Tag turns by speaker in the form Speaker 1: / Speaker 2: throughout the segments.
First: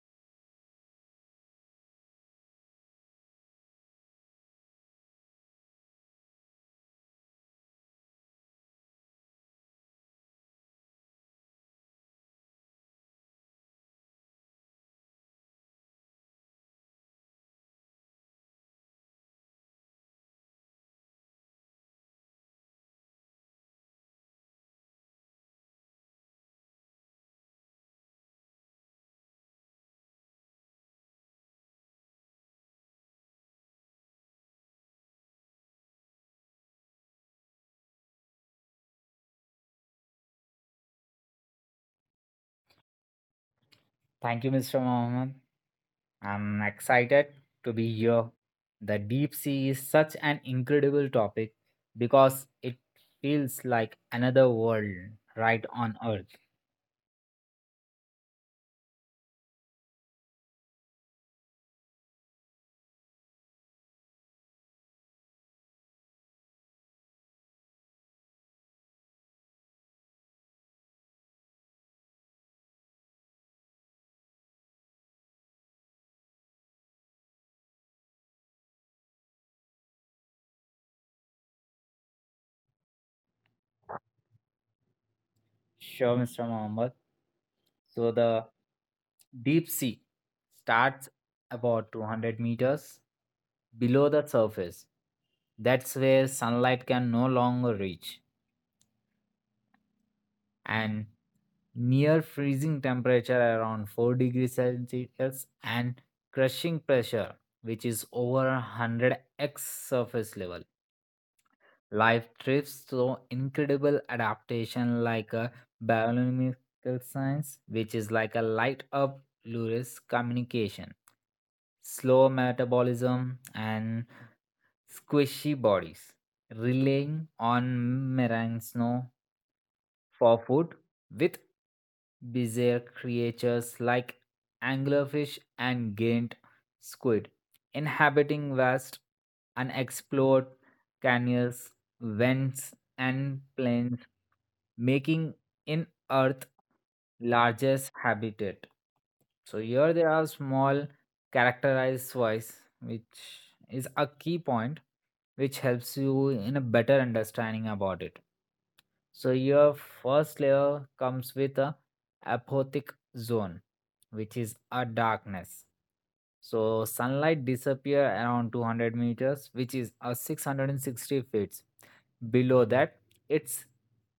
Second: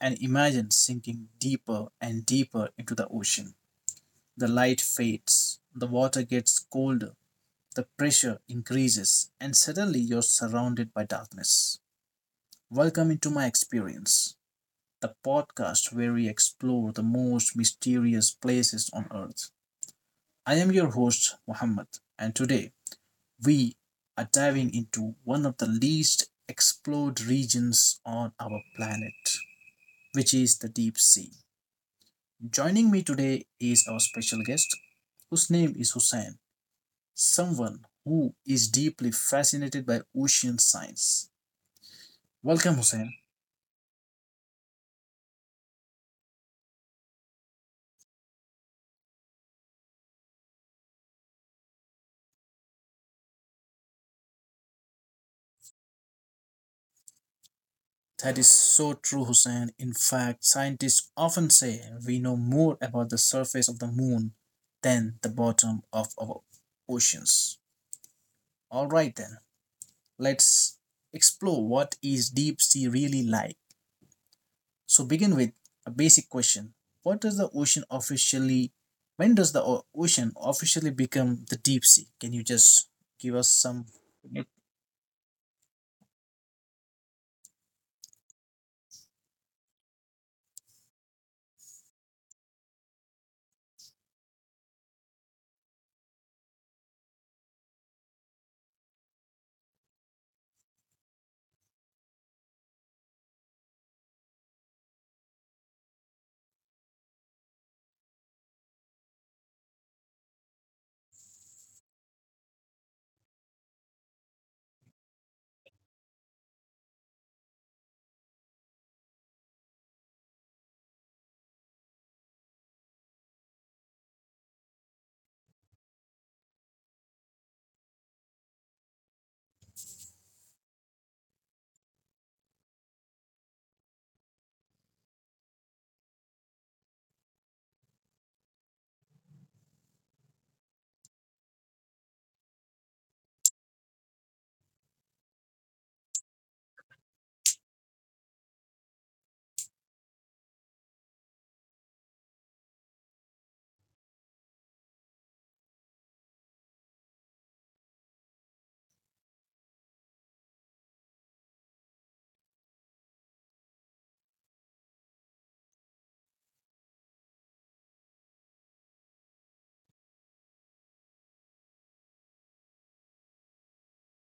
Speaker 1: and imagine sinking deeper and deeper into the ocean. The light fades, the water gets colder, the pressure increases, and suddenly you're surrounded by darkness. Welcome into my experience, the podcast where we explore the most mysterious places on earth. I am your host, Muhammad, and today we are diving into one of the least explored regions on our planet, which is the deep sea. Joining me today is our special guest, whose name is Hussein, someone who is deeply fascinated by ocean science. Welcome, Hussein.
Speaker 2: Thank you, Mr. Mohammed. I'm excited to be here. The deep sea is such an incredible topic because it feels like another world right on Earth.
Speaker 1: That is so true, Hussein. In fact, scientists often say we know more about the surface of the moon than the bottom of our oceans. All right, then, let's explore what is deep sea really like. So begin with a basic question. What does the ocean officially, when does the ocean officially become the deep sea? Can you just give us some.
Speaker 2: Sure, Mr. Mohammed. So, the deep sea starts about 200 meters below the surface. That's where sunlight can no longer reach. And near freezing temperature around 4 degrees Celsius, and crushing pressure which is over 100x surface level. Life thrives through incredible adaptation like a biological science, which is like a light up luris communication, slow metabolism, and squishy bodies, relying on meringue snow for food, with bizarre creatures like anglerfish and giant squid inhabiting vast unexplored canyons, vents, and plains, making in Earth largest habitat. So here there are small characterized wise, which is a key point, which helps you in a better understanding about it. So your first layer comes with a apothic zone, which is a darkness. So sunlight disappear around 200 meters, which is a 660 feet. Below that, it's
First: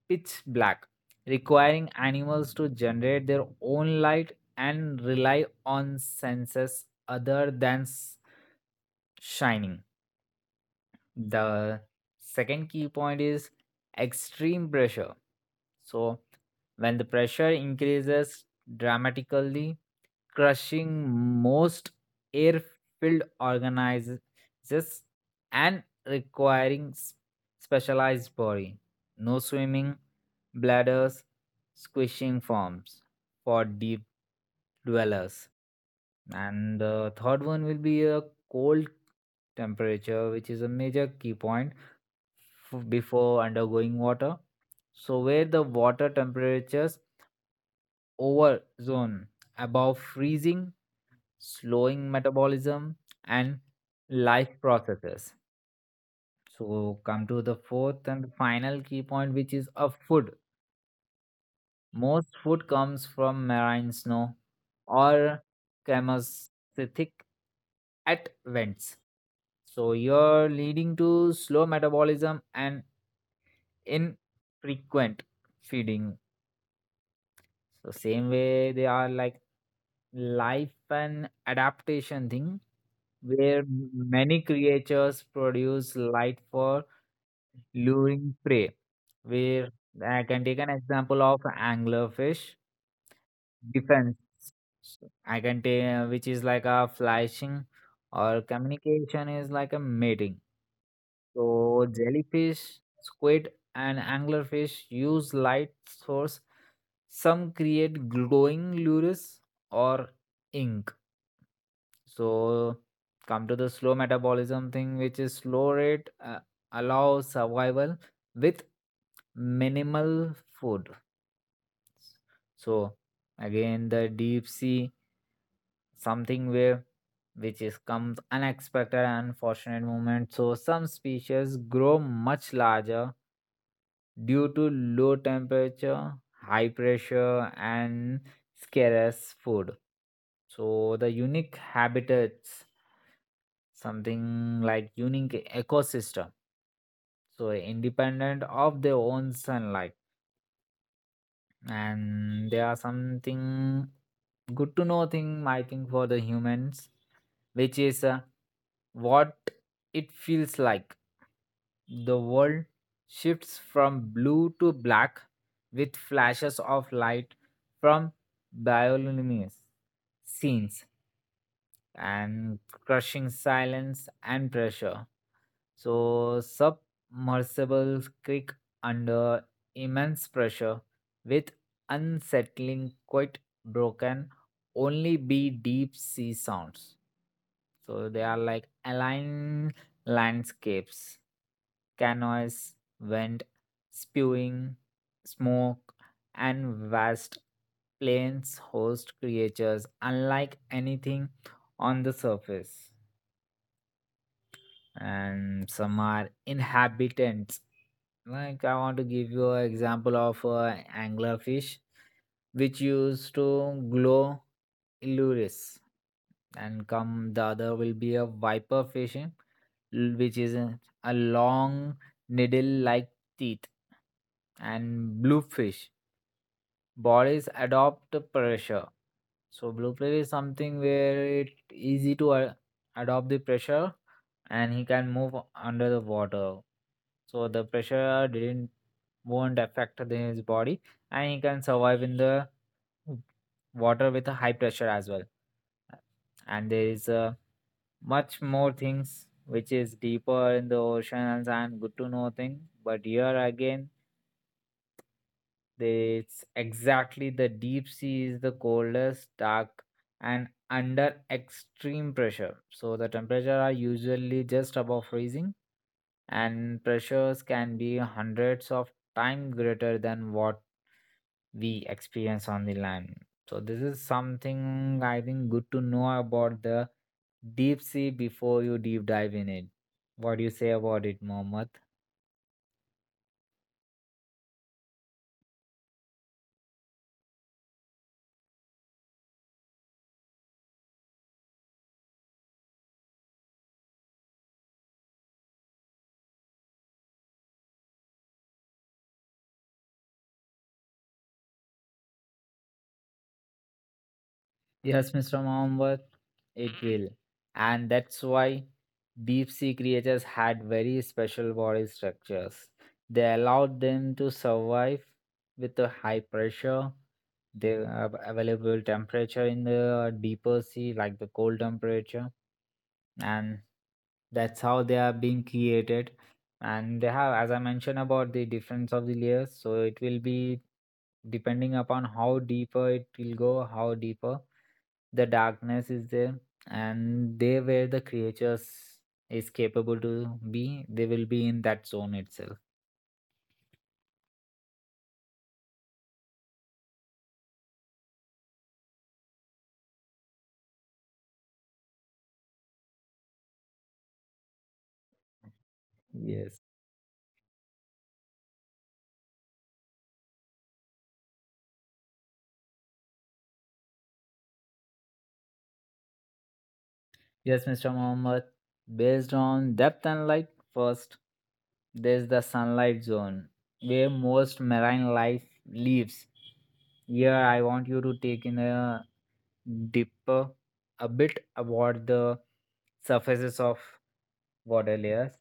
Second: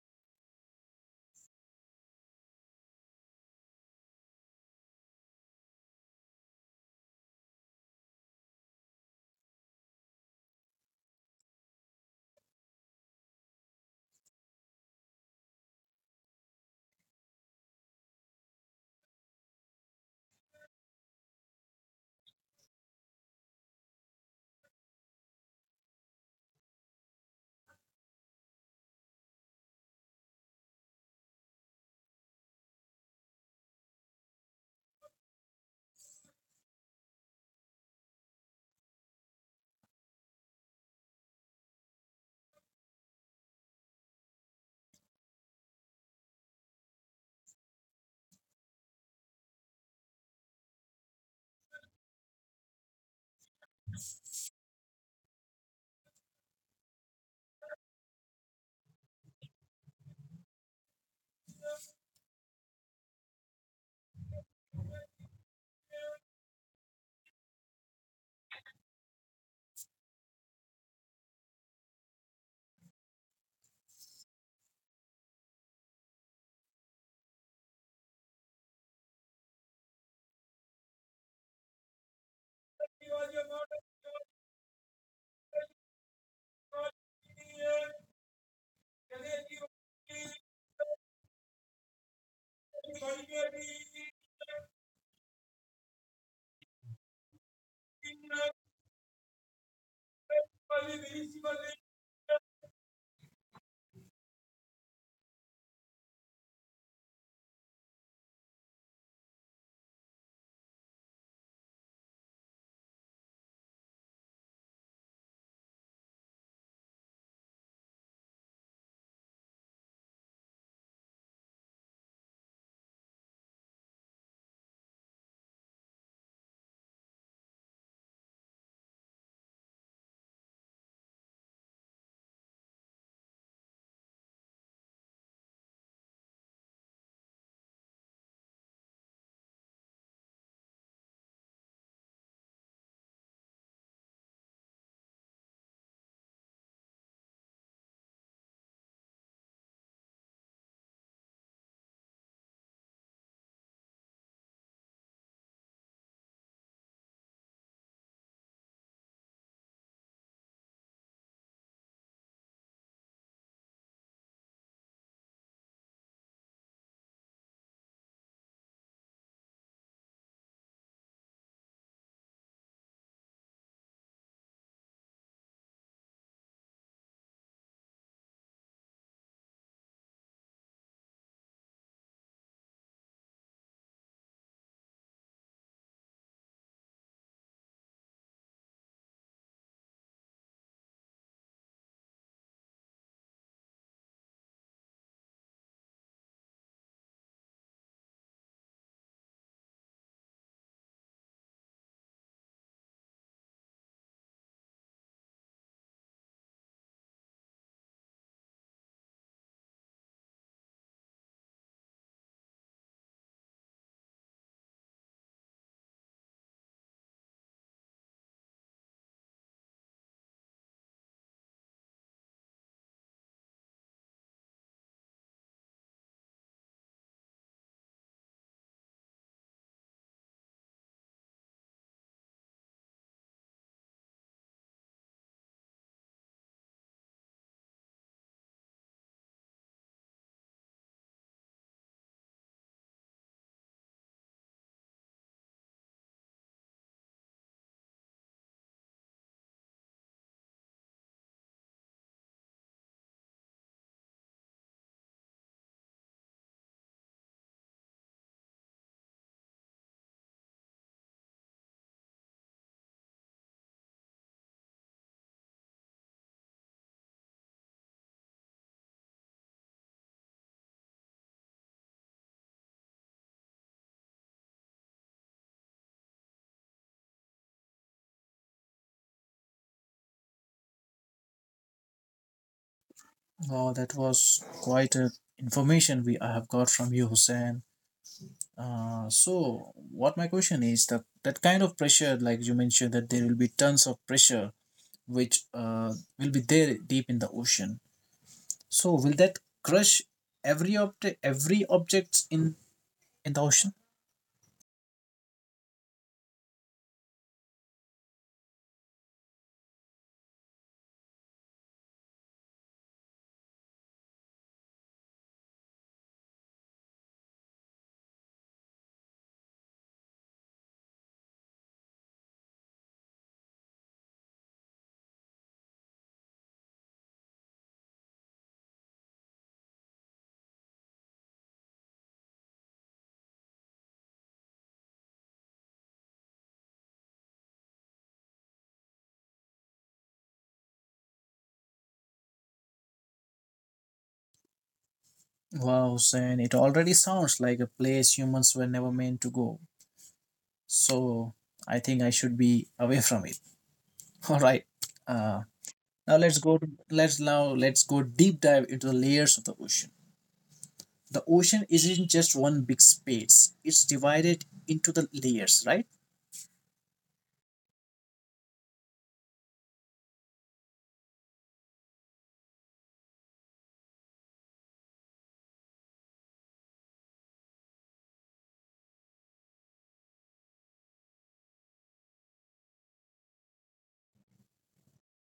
Speaker 2: pitch black, requiring animals to generate their own light and rely on senses other than shining. The second key point is extreme pressure. So, when the pressure increases dramatically, crushing most air filled organisms and requiring specialized body. No swimming, bladders, squishing forms for deep dwellers. And the third one will be a cold temperature, which is a major key point before undergoing water. So, where the water temperatures over zone above freezing, slowing metabolism and life processes. So, come to the fourth and final key point, which is a food. Most food comes from marine snow or chemosynthetic at vents. So you're leading to slow metabolism and infrequent feeding. So same way they are like life and adaptation thing where many creatures produce light for luring prey. Where I can take an example of anglerfish defense. So I can take which is like a flashing, or communication is like a mating. So jellyfish, squid, and anglerfish use light source. Some create glowing lures or ink. So come to the slow metabolism thing, which is slow rate allows survival with minimal food. So again, the deep sea something where which is comes unexpected and fortunate moment. So some species grow much larger due to low temperature, high pressure, and scarce food. So the unique habitats, something like unique ecosystem, so independent of their own sunlight, and there are something good to know thing I think for the humans, which is what it feels like. The world shifts from blue to black with flashes of light from bioluminescence scenes and crushing silence and pressure. So, submersibles creak under immense pressure with unsettling, quite broken, only be deep sea sounds. So, they are like aligned landscapes, canoes, wind, spewing smoke, and vast plains host creatures unlike anything on the surface and some are inhabitants. Like I want to give you an example of anglerfish, which used to glow illuris, and come the other will be a viper fishing, which is a long needle-like teeth, and bluefish. Bodies adopt pressure. So blue Blueprint is something where it easy to adopt the pressure and he can move under the water. So the pressure didn't won't affect the- his body and he can survive in the water with a high pressure as well. And there is much more things which is deeper in the oceans and good to know thing. But here again it's exactly the deep sea is the coldest, dark, and under extreme pressure. So the temperature are usually just above freezing, and pressures can be hundreds of times greater than what we experience on the land. So this is something I think good to know about the deep sea before you deep dive in it. What do you say about it, Mohammed?
Speaker 1: Wow, that was quite a information we I have got from you, Hussein. So what my question is that that kind of pressure, like you mentioned, that there will be tons of pressure which will be there deep in the ocean. So will that crush every object, every objects in the ocean?
Speaker 2: Yes, Mr. Mohammed, it will. And that's why deep sea creatures had very special body structures. They allowed them to survive with the high pressure, the available temperature in the deeper sea, like the cold temperature. And that's how they are being created. And they have, as I mentioned about the difference of the layers, so it will be depending upon how deeper it will go, how deeper the darkness is there and they where the creatures is capable to be they will be in that zone itself.
Speaker 1: Wow, Sen, it already sounds like a place humans were never meant to go. So I think I should be away from it. All right. Uh, Now let's
Speaker 2: Yes.
Speaker 1: go. Let's now let's go deep dive into the layers of the ocean. The ocean isn't just one big space. It's divided into the layers, right?
Speaker 2: Yes, Mr. Mohammed, based on depth and light. First, there's the sunlight zone where most marine life lives. Here I want you to take in a deeper a bit about the surfaces of water layers.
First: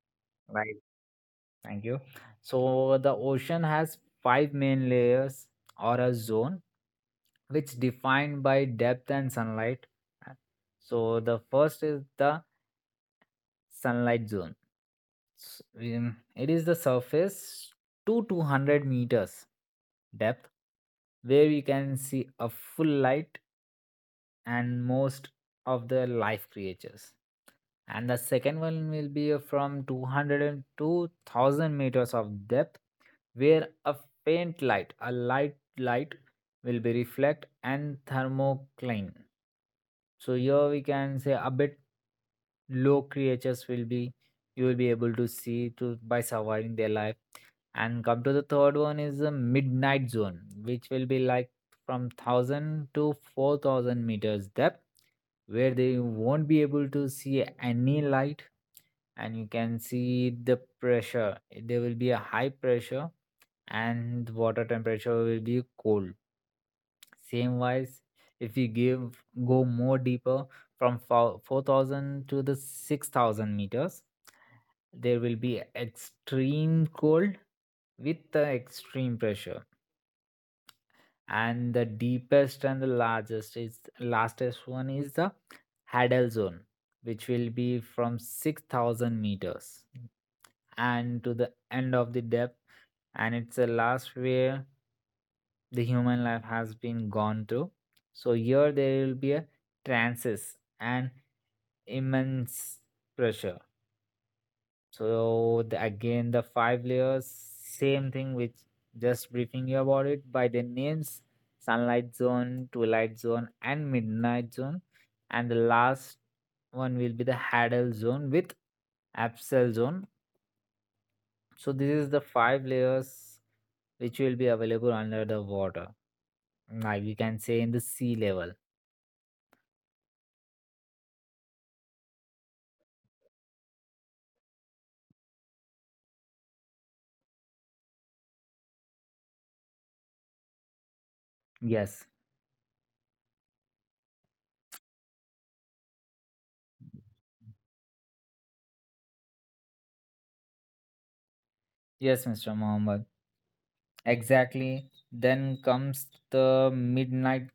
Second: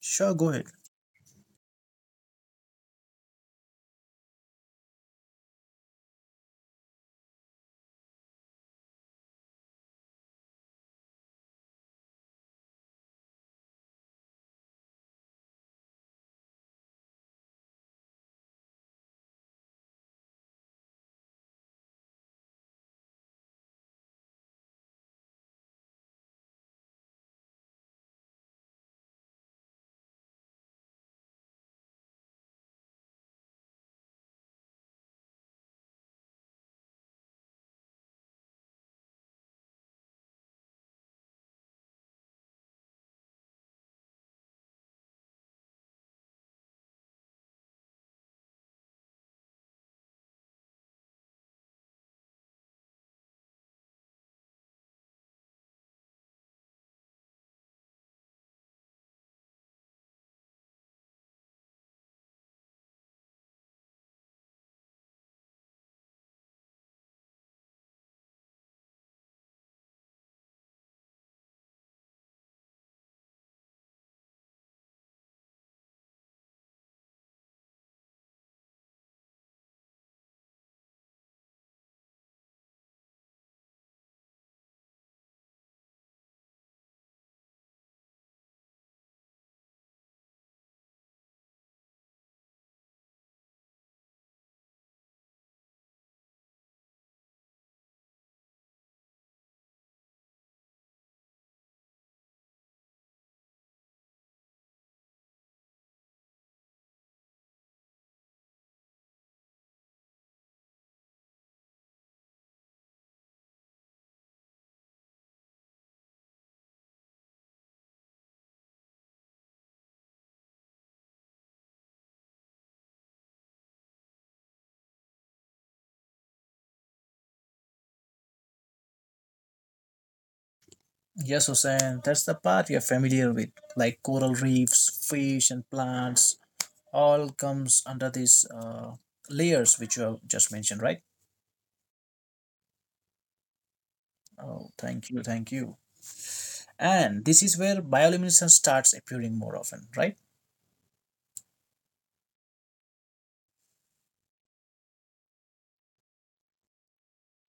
Speaker 1: Sure, go ahead.
Speaker 2: Like, thank you. So the ocean has five main layers or a zone, which defined by depth and sunlight. So the first is the sunlight zone. It is the surface to 200 meters depth where you can see a full light and most of the life creatures. And the second one will be from 200 and 2000 meters of depth where a faint light, a light will be reflect and thermocline. So here we can say a bit low creatures will be you will be able to see to by surviving their life. And come to the third one is the midnight zone, which will be like from 1,000 to 4,000 meters depth, where they won't be able to see any light and you can see the pressure. There will be a high pressure and water temperature will be cold. Same wise, if we give go more deeper from 4000 to the 6000 meters, there will be extreme cold with the extreme pressure. And the deepest and the largest is lastest one is the Hadal zone, which will be from 6000 meters and to the end of the depth and it's the last where the human life has been gone through. So here there will be a transis and immense pressure. So the, again the five layers same thing with just briefing you about it by the names: sunlight zone, twilight zone, and midnight zone, and the last one will be the Hadal zone with Absel zone. So this is the five layers which will be available under the water. Like we can say in the sea level.
Speaker 1: Yes, Hussein, that's the part you're familiar with, like coral reefs, fish, and plants. All comes under these layers which you have just mentioned, right?
Speaker 2: Yes.
Speaker 1: Oh, thank you, thank you. And this is where bioluminescence starts appearing more often, right?
Speaker 2: Yes, Mr. Mohammed. Exactly. Then comes the midnight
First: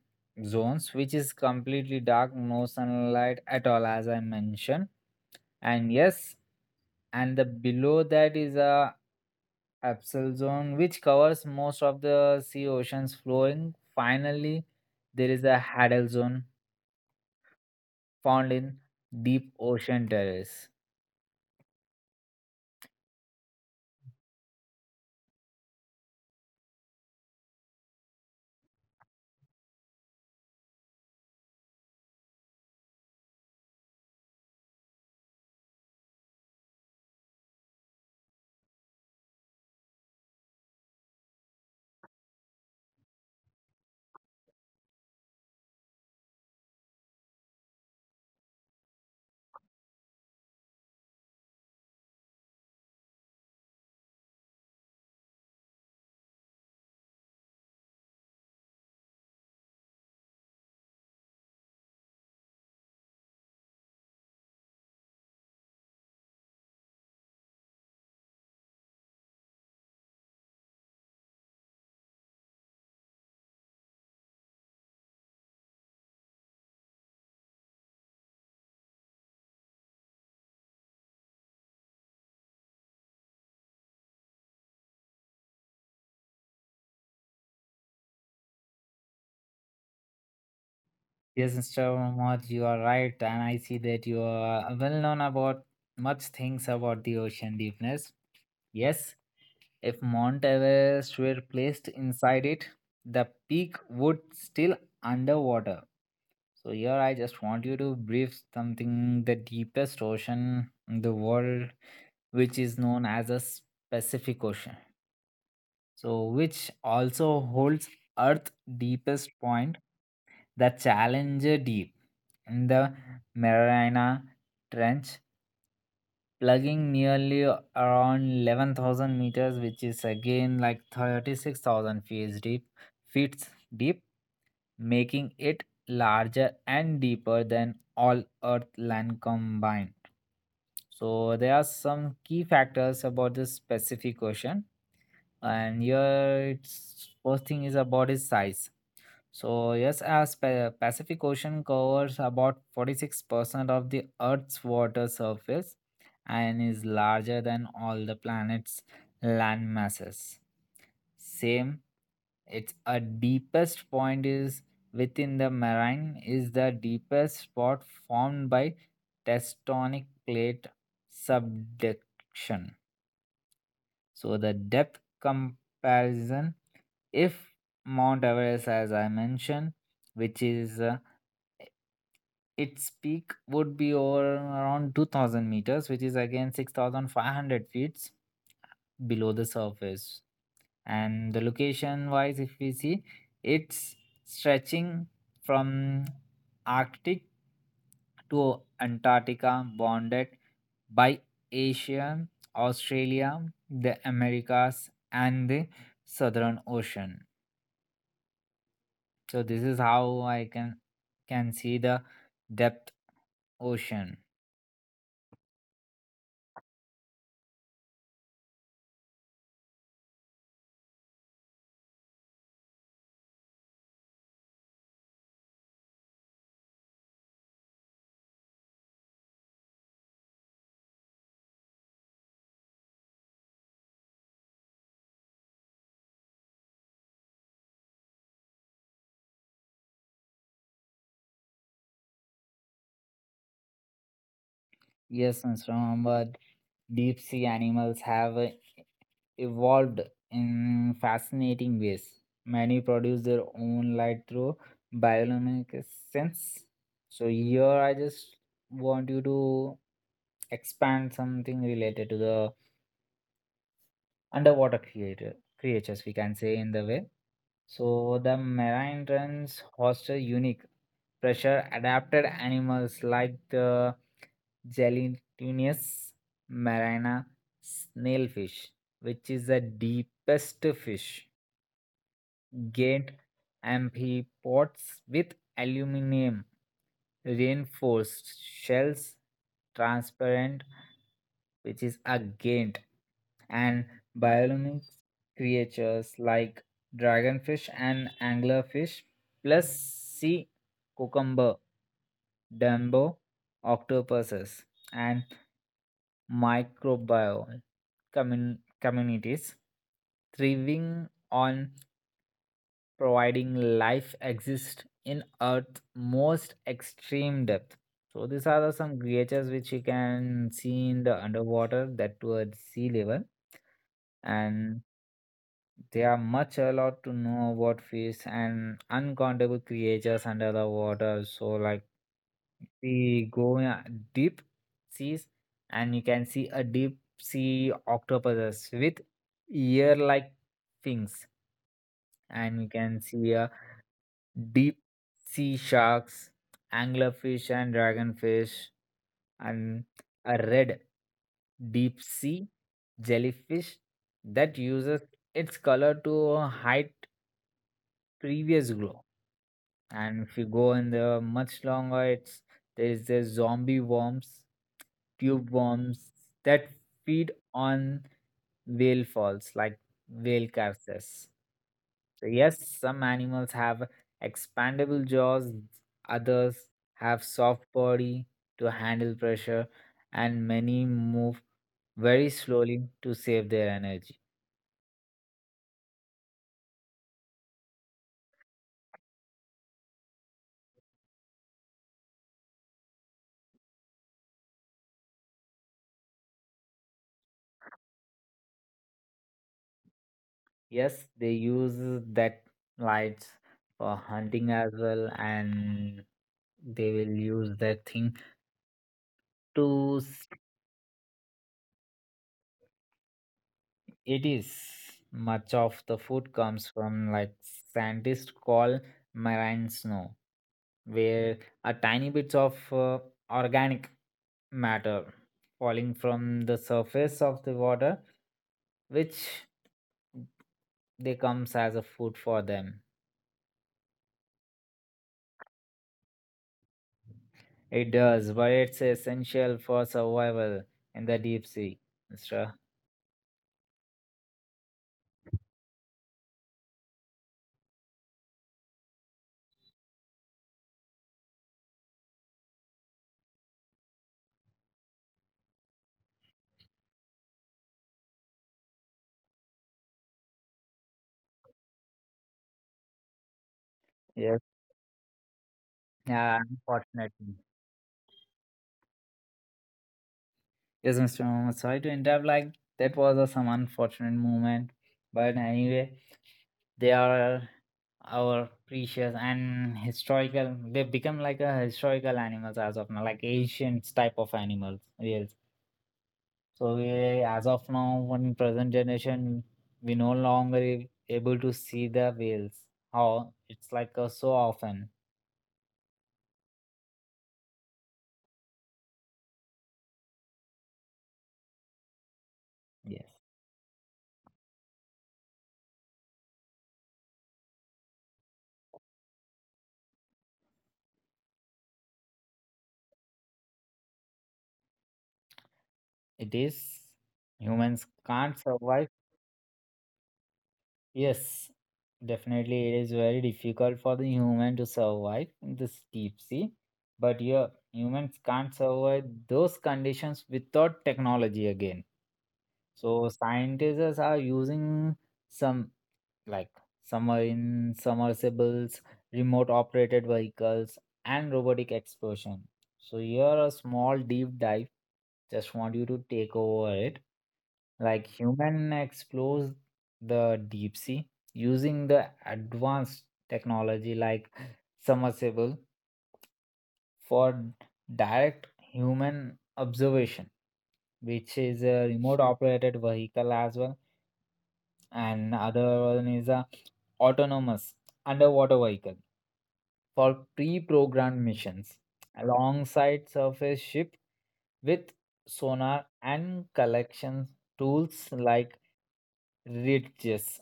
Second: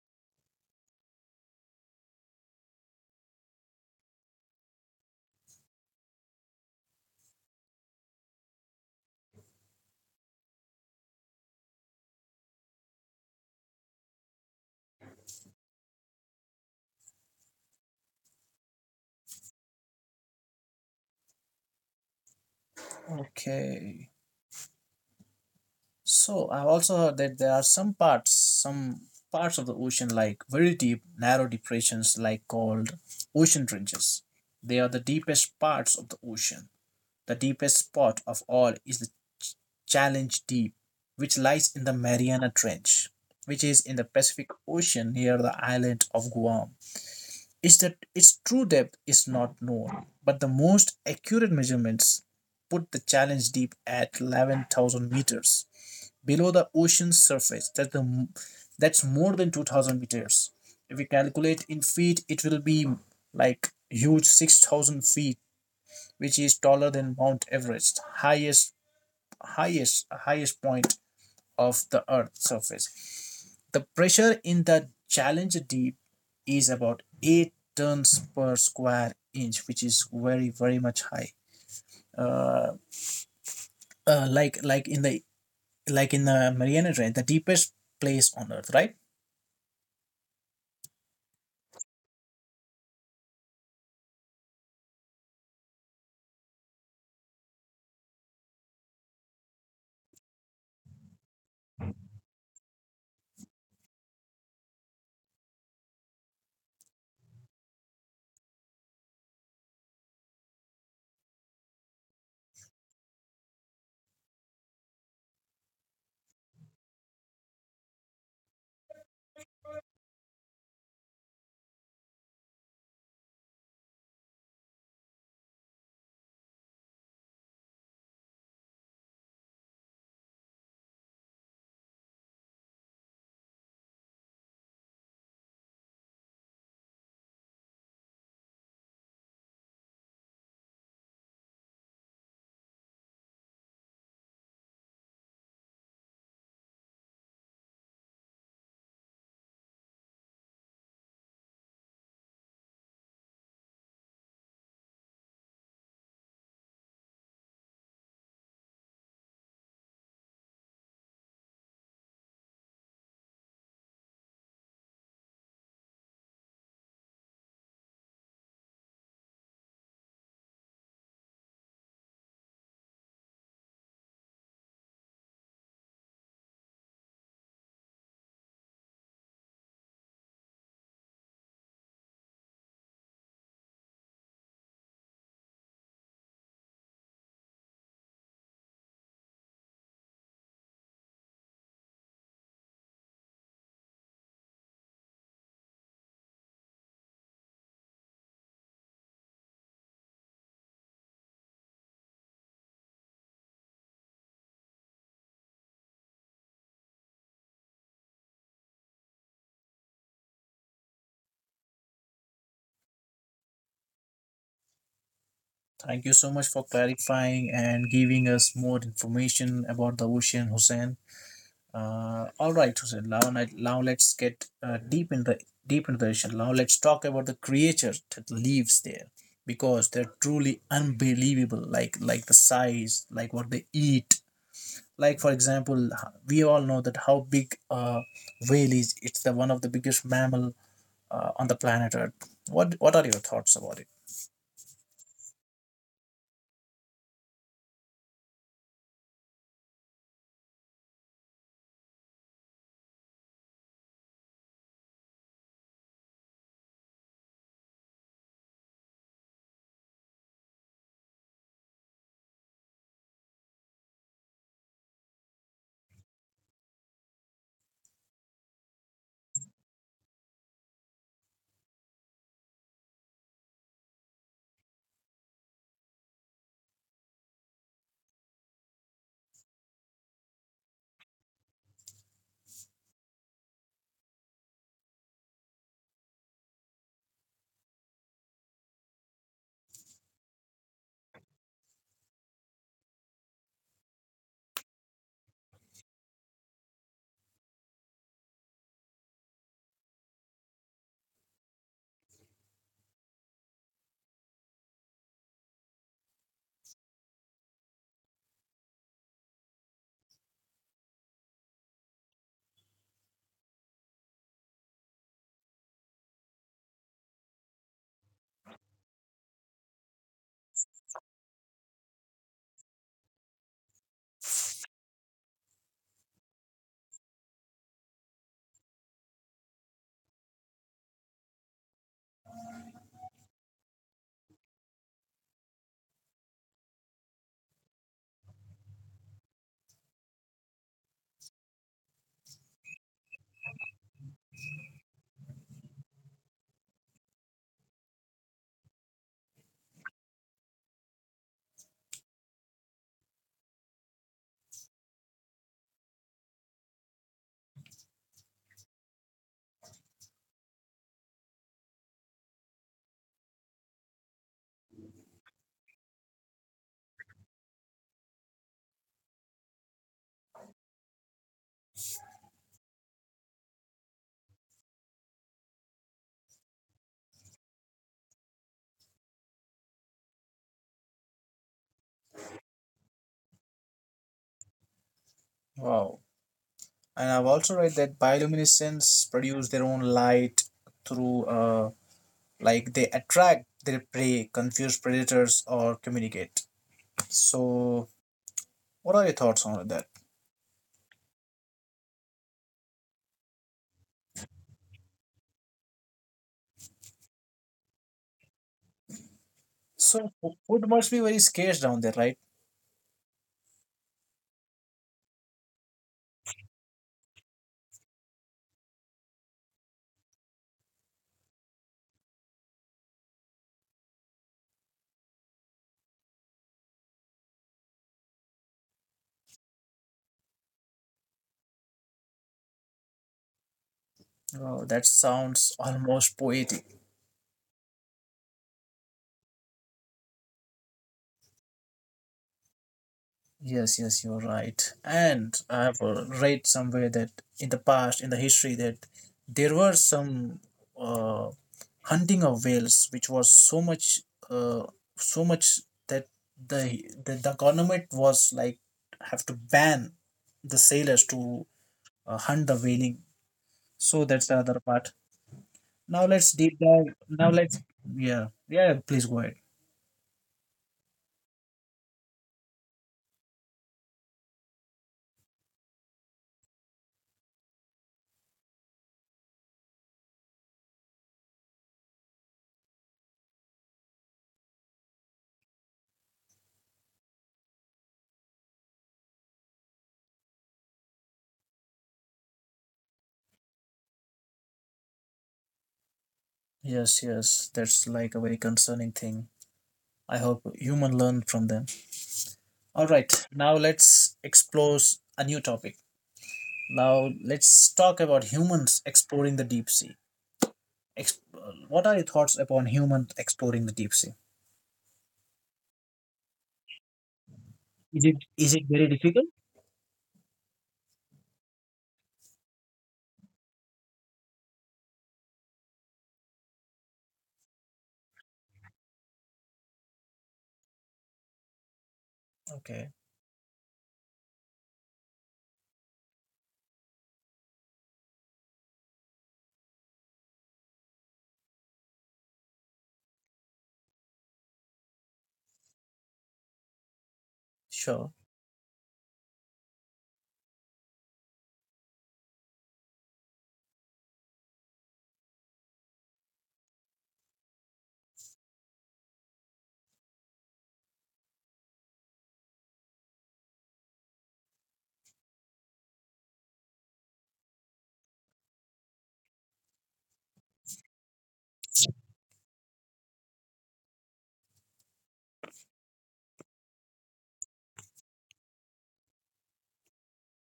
Speaker 2: zones, which is completely dark, no sunlight at all, as I mentioned. And yes, and the below that is a absal zone, which covers most of the sea oceans flowing. Finally, there is a hadal zone, found in deep ocean terrace.
Speaker 1: Okay. So I've also heard that there are some parts of the ocean, like very deep, narrow depressions, like called ocean trenches. They are the deepest parts of the ocean. The deepest spot of all is the Challenge Deep, which lies in the Mariana Trench, which is in the Pacific Ocean near the island of Guam. Is that its true depth is not known, but the most accurate measurements put the challenge deep at 11,000 meters below the ocean's surface. That's more than 2,000 meters. If we calculate in feet, it will be like huge 6,000 feet, which is taller than Mount Everest, highest point of the Earth's surface. The pressure in the Challenger Deep is about 8 tons per square inch, which is very, very much high. Uh, uh, like like in the like in the Mariana Trench, the deepest place on Earth, right?
Speaker 2: Yes, Mr. Mohammed, you are right, and I see that you are well known about much things about the ocean deepness. Yes, if Mount Everest were placed inside it, the peak would still underwater. So here I just want you to brief something the deepest ocean in the world, which is known as the Pacific Ocean. So, which also holds Earth's deepest point, the Challenger Deep, in the Mariana Trench, plugging nearly around 11,000 meters, which is again like 36,000 feet deep, making it larger and deeper than all Earth land combined. So there are some key factors about this specific question, and here it's first thing is about its size. So, yes, as Pacific Ocean covers about 46% of the Earth's water surface and is larger than all the planet's land masses. Same, its a deepest point is within the marine is the deepest spot formed by tectonic plate subduction. So the depth comparison, if Mount Everest, as I mentioned, which is its peak would be over around 2000 meters, which is again 6500 feet below the surface. And the location wise, if we see, it's stretching from Arctic to Antarctica, bounded by Asia, Australia, the Americas, and the Southern Ocean. So this is how I can see the depth ocean.
Speaker 1: Thank you so much for clarifying and giving us more information about the ocean, Hussein. All right, Hussein. Now let's get deep into the issue. Now let's talk about the creature that lives there because they're truly unbelievable. Like the size, like what they eat. Like for example, we all know that how big whale is. It's the one of the biggest mammal on the planet Earth. What are your thoughts about it?
Speaker 2: Yes, Mr. Muhammad, deep sea animals have a evolved in fascinating ways. Many produce their own light through bioluminescence. So here I just want you to expand something related to the underwater creatures, we can say in the way. So the marine terns host a unique pressure adapted animals like the gelatinous marina snailfish, which is the deepest fish. Get amphipods with aluminum reinforced shells, transparent, which is a Ghent, and bioluminescent creatures like dragonfish and anglerfish, plus sea cucumber, dumbo, octopuses, and microbial communities thriving on providing life exists in Earth's most extreme depth. So these are the some creatures which you can see in the underwater that towards sea level, and they are much a lot to know about fish and uncountable creatures under the water. So like we go in a deep seas and you can see a deep sea octopuses with ear like fins and you can see a deep sea sharks, anglerfish and dragonfish, and a red deep sea jellyfish that uses its color to hide previous glow. And if you go in the much longer, it's there's the zombie worms, tube worms that feed on whale falls, like whale carcasses. So yes, some animals have expandable jaws, others have soft body to handle pressure, and many move very slowly to save their energy.
Speaker 1: Wow. And I've also read that bioluminescence produce their own light through like they attract their prey, confuse predators, or communicate. So, what are your thoughts on that?
Speaker 2: Yes, they use that lights for hunting as well, and they will use that thing
Speaker 1: So,
Speaker 2: to. s-
Speaker 1: food must be very scarce down there, right?
Speaker 2: It is much of the food comes from like scientists call marine snow, where a tiny bits of organic matter falling from the surface of the water, which they comes as a food for them.
Speaker 1: Oh, that sounds almost poetic.
Speaker 2: It does, but it's essential for survival in the deep sea, Mr.
Speaker 1: Yes, yes, you're right. And I have read somewhere that in the past, in the history, that there were some uh, hunting of whales, which was so much, uh, so much that the government was like have to ban the sailors to hunt the whaling. So that's the
Speaker 2: Yes.
Speaker 1: other part. Now let's
Speaker 2: Yeah,
Speaker 1: deep dive. Now
Speaker 2: unfortunately.
Speaker 1: let's, yeah, yeah. Please go ahead.
Speaker 2: Yes, Mr. Mohammed, sorry to interrupt. Like, that was some unfortunate moment. But anyway, they are our precious and historical. They become like a historical animals as of now, like ancient type of animals. Yes. So we, as of now, in present generation, we no longer able to see the whales. How it's like so often.
Speaker 1: Yes, yes, that's like a very concerning thing. I hope human learn from them. All right,
Speaker 2: Yes,
Speaker 1: now let's explore a new topic. Now let's talk about humans exploring the deep sea. Ex- what are your thoughts upon humans exploring the deep sea?
Speaker 2: it is. Humans
Speaker 1: Is it
Speaker 2: can't
Speaker 1: is it very
Speaker 2: survive.
Speaker 1: difficult?
Speaker 2: Yes, definitely, it is very difficult for the human to survive in this deep sea. But yeah, humans can't survive those conditions without technology again.
Speaker 1: Okay,
Speaker 2: So scientists are using some like submarine submersibles, remote operated vehicles, and robotic explosion. So here a small deep dive. Just want you to take over it.
Speaker 1: sure.
Speaker 2: Like human explores the deep sea using the advanced technology like submersible for direct human observation, which is a remote operated vehicle as well and other one is a autonomous underwater vehicle for pre-programmed missions alongside surface ship with sonar and collection tools like ridges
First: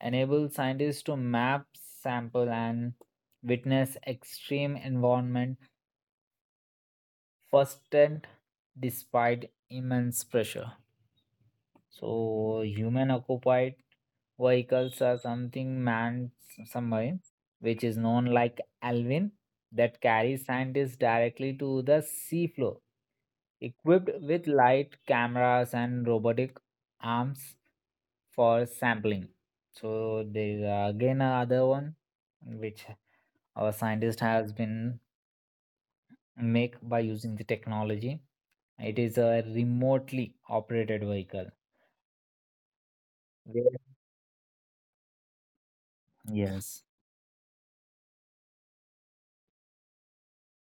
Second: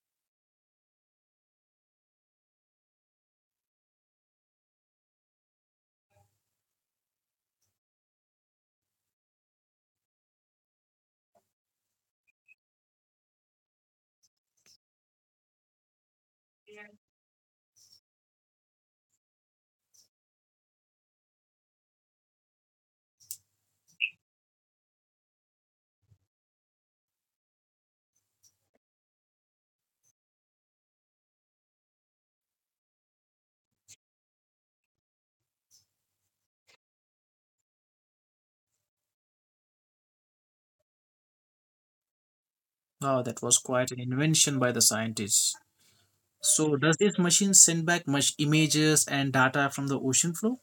Speaker 2: enable scientists to map sample and witness extreme environment firsthand despite immense pressure. So, human occupied vehicles are something manned submarine, which is known like Alvin, that carries scientists directly to the seafloor. Equipped with light cameras and robotic arms for sampling. So, there is again another one which our scientist has been make by using the technology. It is a remotely operated vehicle.
Speaker 1: Wow, that was
Speaker 2: Where-
Speaker 1: quite an invention by the scientists. So,
Speaker 2: Yes.
Speaker 1: does this machine send back much images and data from the ocean floor?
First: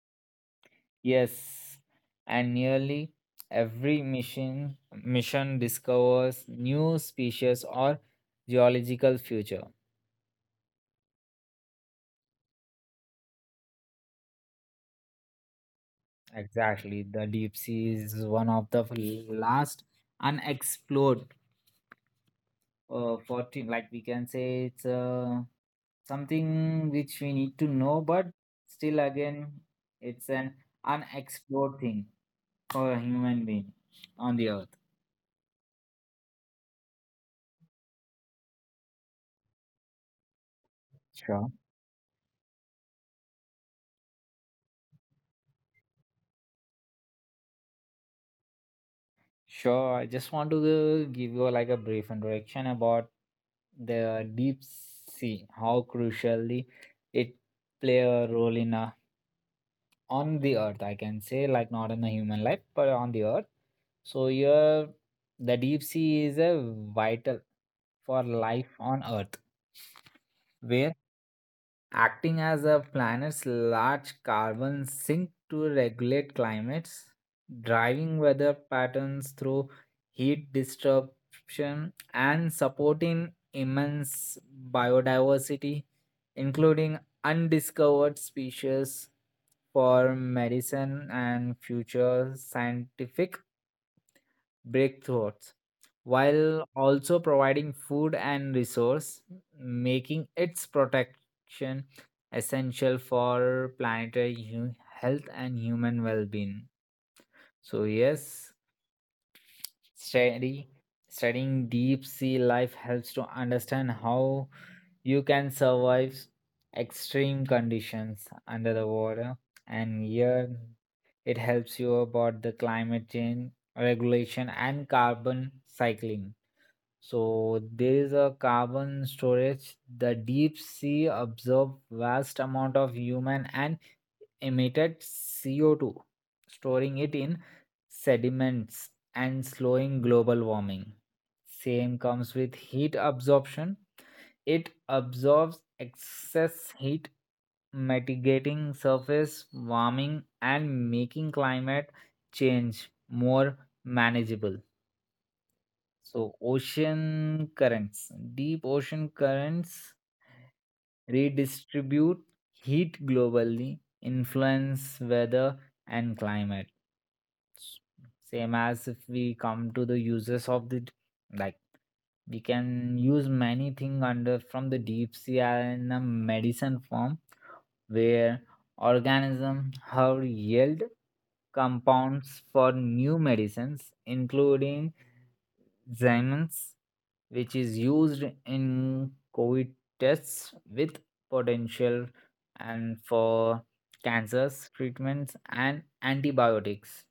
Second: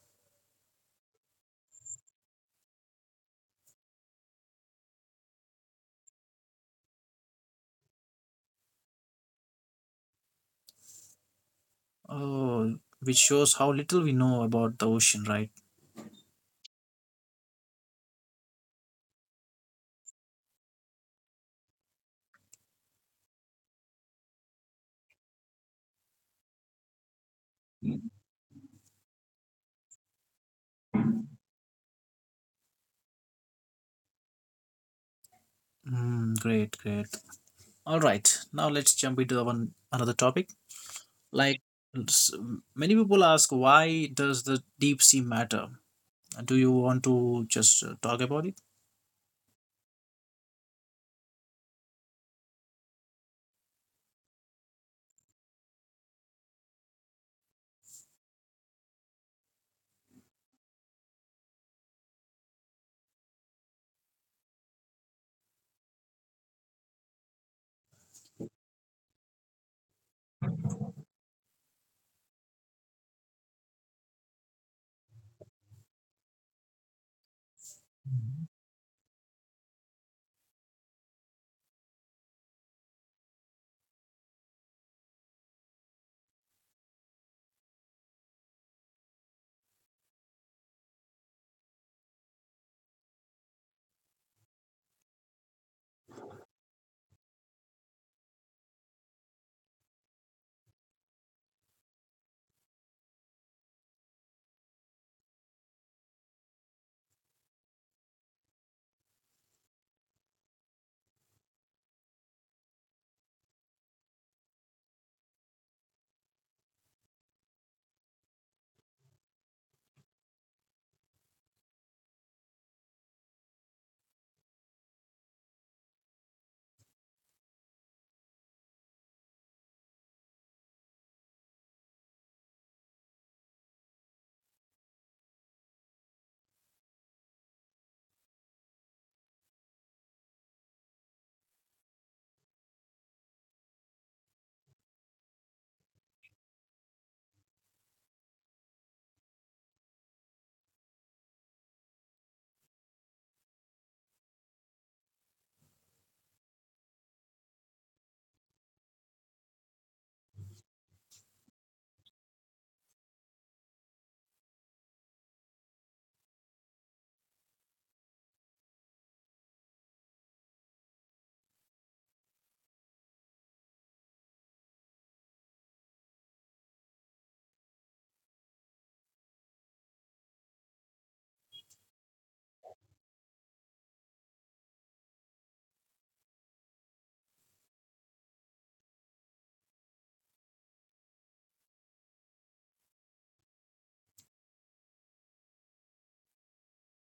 Speaker 2: Yes, and nearly every mission discovers new species or geological future.
Speaker 1: Oh, which shows how little we know about the ocean, right?
Speaker 2: Exactly, the deep sea is one of the last unexplored 14, like we can say it's something which we need to know but still again it's an unexplored thing for a human being on the earth.
Speaker 1: Mm, great, great. All right, now let's jump into the one another topic.
Speaker 2: Sure.
Speaker 1: Like s- Many people ask, why does the deep sea matter? Do you want to just talk about it?
Speaker 2: Sure, I just want to give you like a brief introduction about the deep sea, how crucially it play a role in a, on the earth, I can say, like not in the human life, but on the earth. So here, the deep sea is a vital for life on earth, where acting as a planet's large carbon sink to regulate climates, driving weather patterns through heat disruption, and supporting immense biodiversity, including undiscovered species for medicine and future scientific breakthroughs while also providing food and resource, making its protection essential for planetary health and human well-being. So yes, study studying deep sea life helps to understand how you can survive extreme conditions under the water and here it helps you about the climate change regulation and carbon cycling. So there is a carbon storage. The deep sea absorb vast amount of human and emitted CO2, storing it in sediments and slowing global warming. Same comes with heat absorption. It absorbs excess heat, mitigating surface warming and making climate change more manageable. So, ocean currents, deep ocean currents redistribute heat globally, influence weather and climate. S- Same as if we come to the uses of the like we can use many things under from the deep sea in a medicine form where organism have yield compounds for new medicines including Xiemens, which is used in COVID tests with potential and for cancers treatments and antibiotics.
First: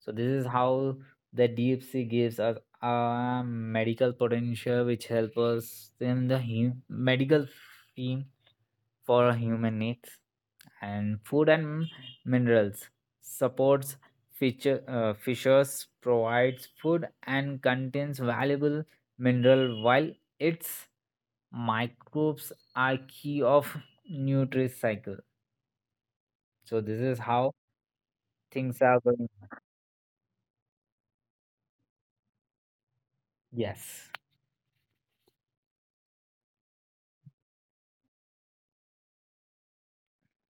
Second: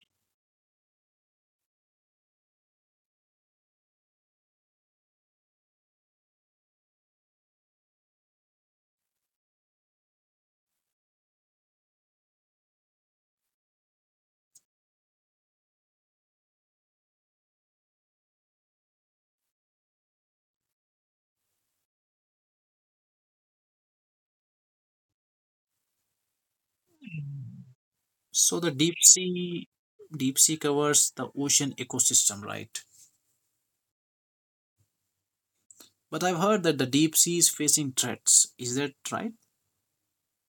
Speaker 2: So this is how the DFC gives us a medical potential which helps us in the medical field for human needs and food and minerals supports feature, fishers provides food and contains valuable mineral while its microbes are key of nutrition cycle, so this is how
Speaker 1: So the
Speaker 2: things
Speaker 1: deep
Speaker 2: are going.
Speaker 1: sea, Deep sea covers the ocean ecosystem, right?
Speaker 2: Yes.
Speaker 1: But I've heard that the deep sea is facing threats. Is that right?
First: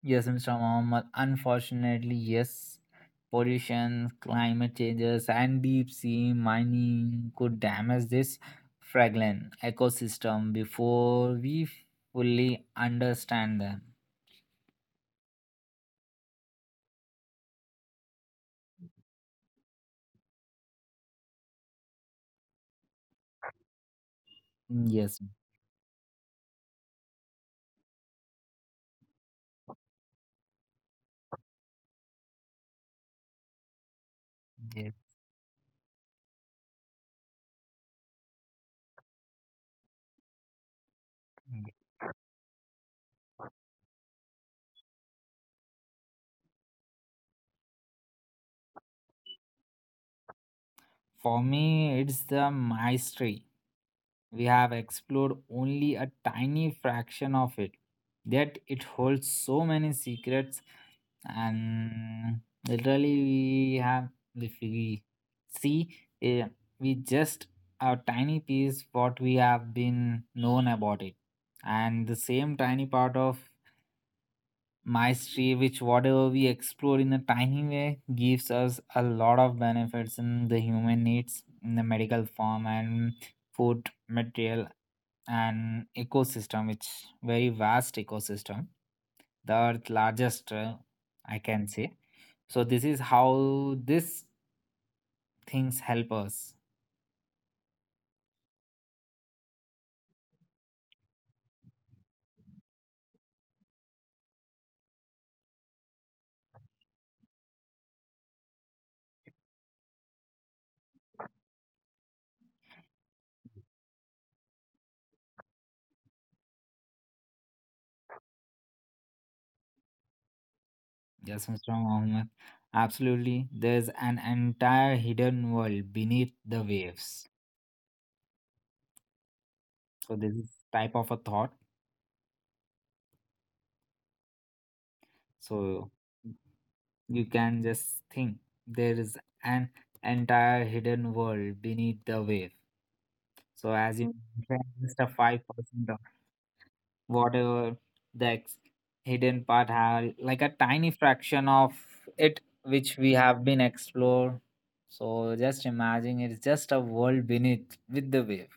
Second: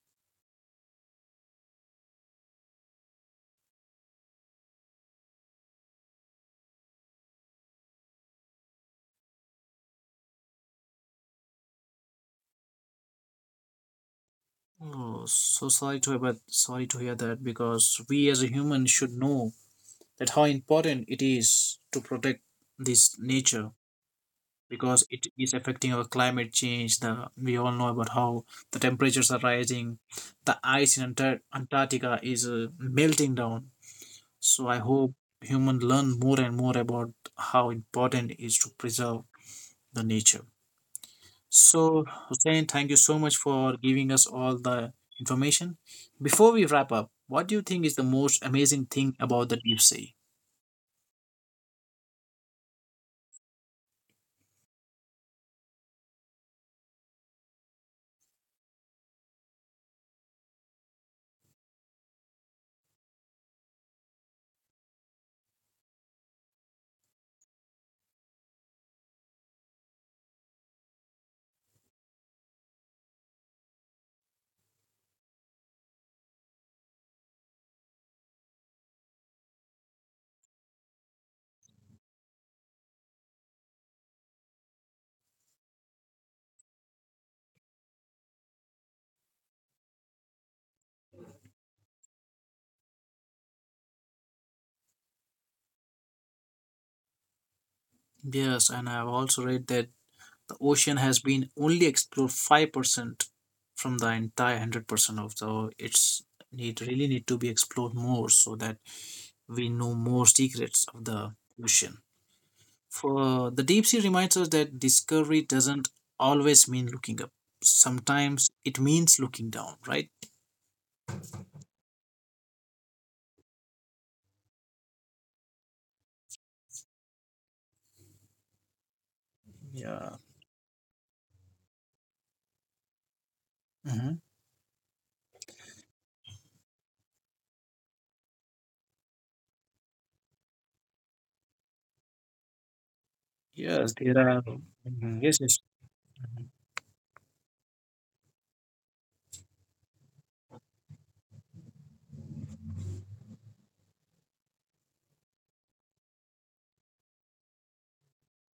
Speaker 2: Yes, Mr. Muhammad. Unfortunately, yes, pollution, climate changes, and deep sea mining could damage this fragile ecosystem before we fully understand them.
Speaker 1: Oh, so sorry to hear, but sorry to hear that because we as a human should know that how important it is to protect this nature because
Speaker 2: Yes,
Speaker 1: it is affecting our climate change. The We all know about how the temperatures are rising, the ice in Antarctica is melting down. So I
Speaker 2: yes.
Speaker 1: hope humans learn more and more about how important it is to preserve the nature.
Speaker 2: Yes.
Speaker 1: So Hussein, thank you so much for giving us all the information. Before we wrap up, what do you think is the most amazing thing about the deep sea?
Speaker 2: For me, it's the mystery. We have explored only a tiny fraction of it, yet it holds so many secrets and literally we have if we see eh, we just a tiny piece what we have been known about it and the same tiny part of maestry which whatever we explore in a tiny way gives us a lot of benefits in the human needs in the medical form and food material and ecosystem which very vast ecosystem the earth largest I can say, so this is how these things help us.
Speaker 1: Yes, and I've also read that the ocean has been only explored 5% from the entire 100% of the it's need really need to be explored more so that we know more secrets of the ocean. For the deep sea reminds us that discovery doesn't always mean looking up. Sometimes it means looking down, right?
Speaker 2: Yes, Mr. Mohammed. Absolutely. There's an entire hidden world beneath the waves.
Speaker 1: Yeah.
Speaker 2: So this is type of a thought.
Speaker 1: Mhm.
Speaker 2: So you can just think there is an entire hidden world beneath the wave. So
Speaker 1: Yes,
Speaker 2: as
Speaker 1: there
Speaker 2: you
Speaker 1: are.
Speaker 2: mentioned, just a
Speaker 1: Mhm. Yes,
Speaker 2: five
Speaker 1: yes.
Speaker 2: percent whatever the hidden part have like a tiny fraction of it which we have been explored, so just imagine it's just a world beneath with the waves.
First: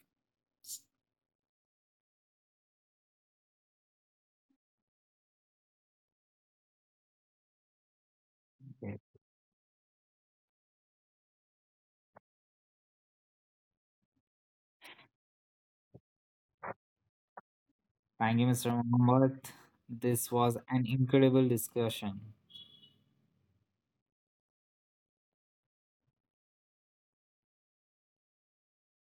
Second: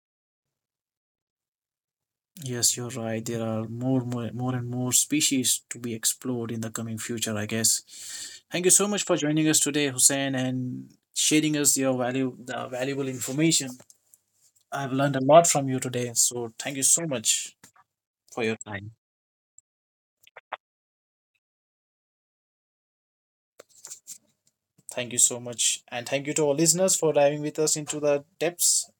Speaker 1: Yes, you're right. There are more species to be explored in the coming future, I guess. Thank you so
Speaker 2: Okay.
Speaker 1: much for joining us today, Hussein, and sharing us your value, the valuable information. I've learned a lot from you today, so thank you so much
Speaker 2: Thank
Speaker 1: for
Speaker 2: you,
Speaker 1: your
Speaker 2: Mr.
Speaker 1: time.
Speaker 2: Mohammed. This was an incredible discussion.
Speaker 1: Thank you so much, and thank you to all listeners for diving with us into the depths.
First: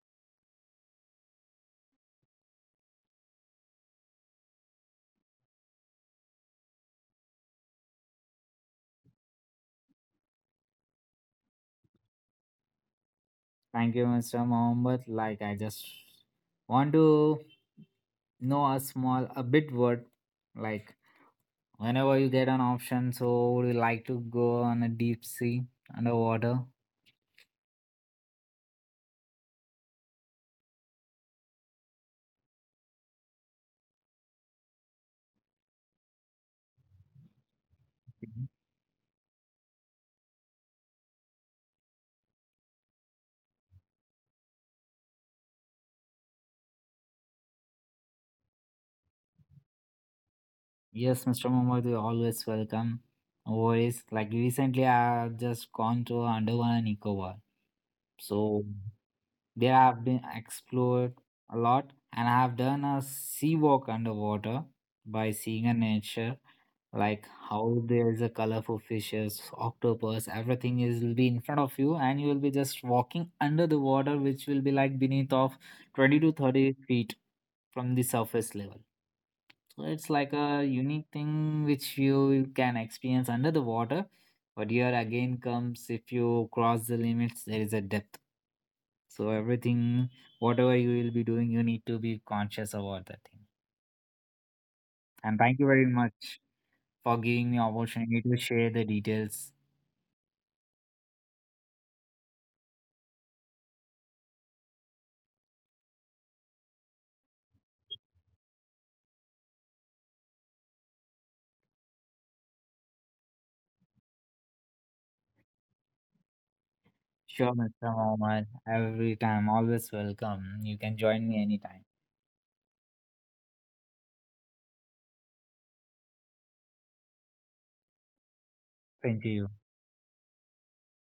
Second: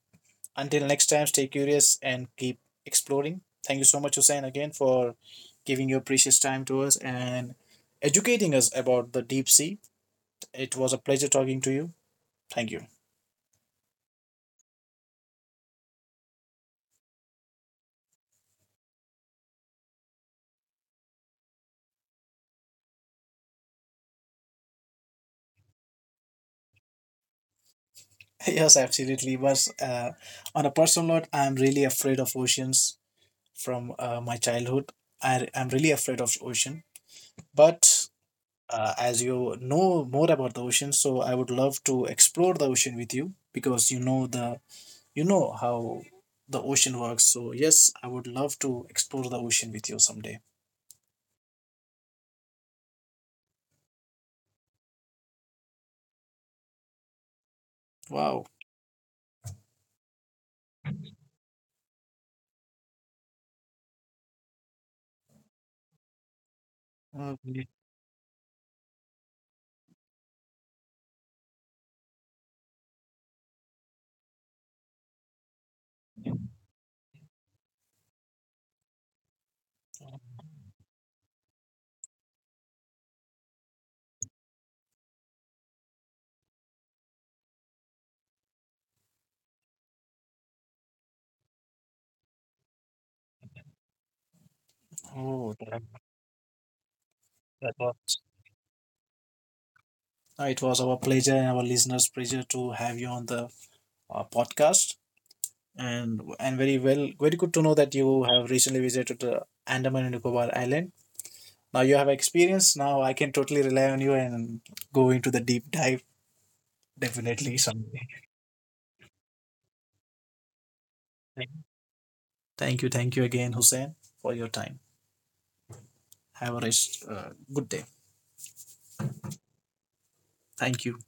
Speaker 1: Until next time, stay curious and keep exploring. Thank you so much, Hussein, again for giving your precious time to us and educating us about the deep sea. It was a pleasure talking to you. Thank you.
Speaker 2: Thank you, Mr. Mohammed. Like I just want to know a small a bit word, like whenever you get an option, so would you like to go on a deep sea underwater?
Speaker 1: Yes, absolutely. But on a personal note, I'm really afraid of oceans from my childhood. I'm really afraid of ocean. But as you know more about the ocean, so I would love to explore the ocean with you because you know how the ocean works. So yes, I would love to explore the ocean with you someday.
Speaker 2: Yes, Mr. Mohammed, you're always welcome. No worries. Like recently, I have just gone to Andaman and Nicobar.
Speaker 1: Wow.
Speaker 2: So there I've been explored a lot, and I have done a sea walk underwater by seeing a nature, like
Speaker 1: Okay.
Speaker 2: how there is a colorful fishes octopus everything is will be in front of you and you will be just walking under the water which will be like beneath of 20 to 30 feet from the surface level, so it's like a unique thing which you can experience under the water, but here again comes if you cross the limits there is a depth, so everything whatever you will be doing you need to be conscious about that thing. And
Speaker 1: Oh,
Speaker 2: thank you
Speaker 1: that.
Speaker 2: very much for giving me
Speaker 1: That was
Speaker 2: opportunity to share the details.
Speaker 1: it was our pleasure and our listeners' pleasure to have you on the podcast, and very well, very good to know that you have recently visited Andaman and Nicobar Island. Now you have experience. Now I can totally rely on you and go into the deep dive
Speaker 2: Sure,
Speaker 1: definitely
Speaker 2: Mr.
Speaker 1: someday.
Speaker 2: Mohammed. Every time, always welcome. You can join me anytime.
Speaker 1: Thank you again, Hussein, for your time. Have a rest, good day.
Speaker 2: Thank you.
Speaker 1: Thank you.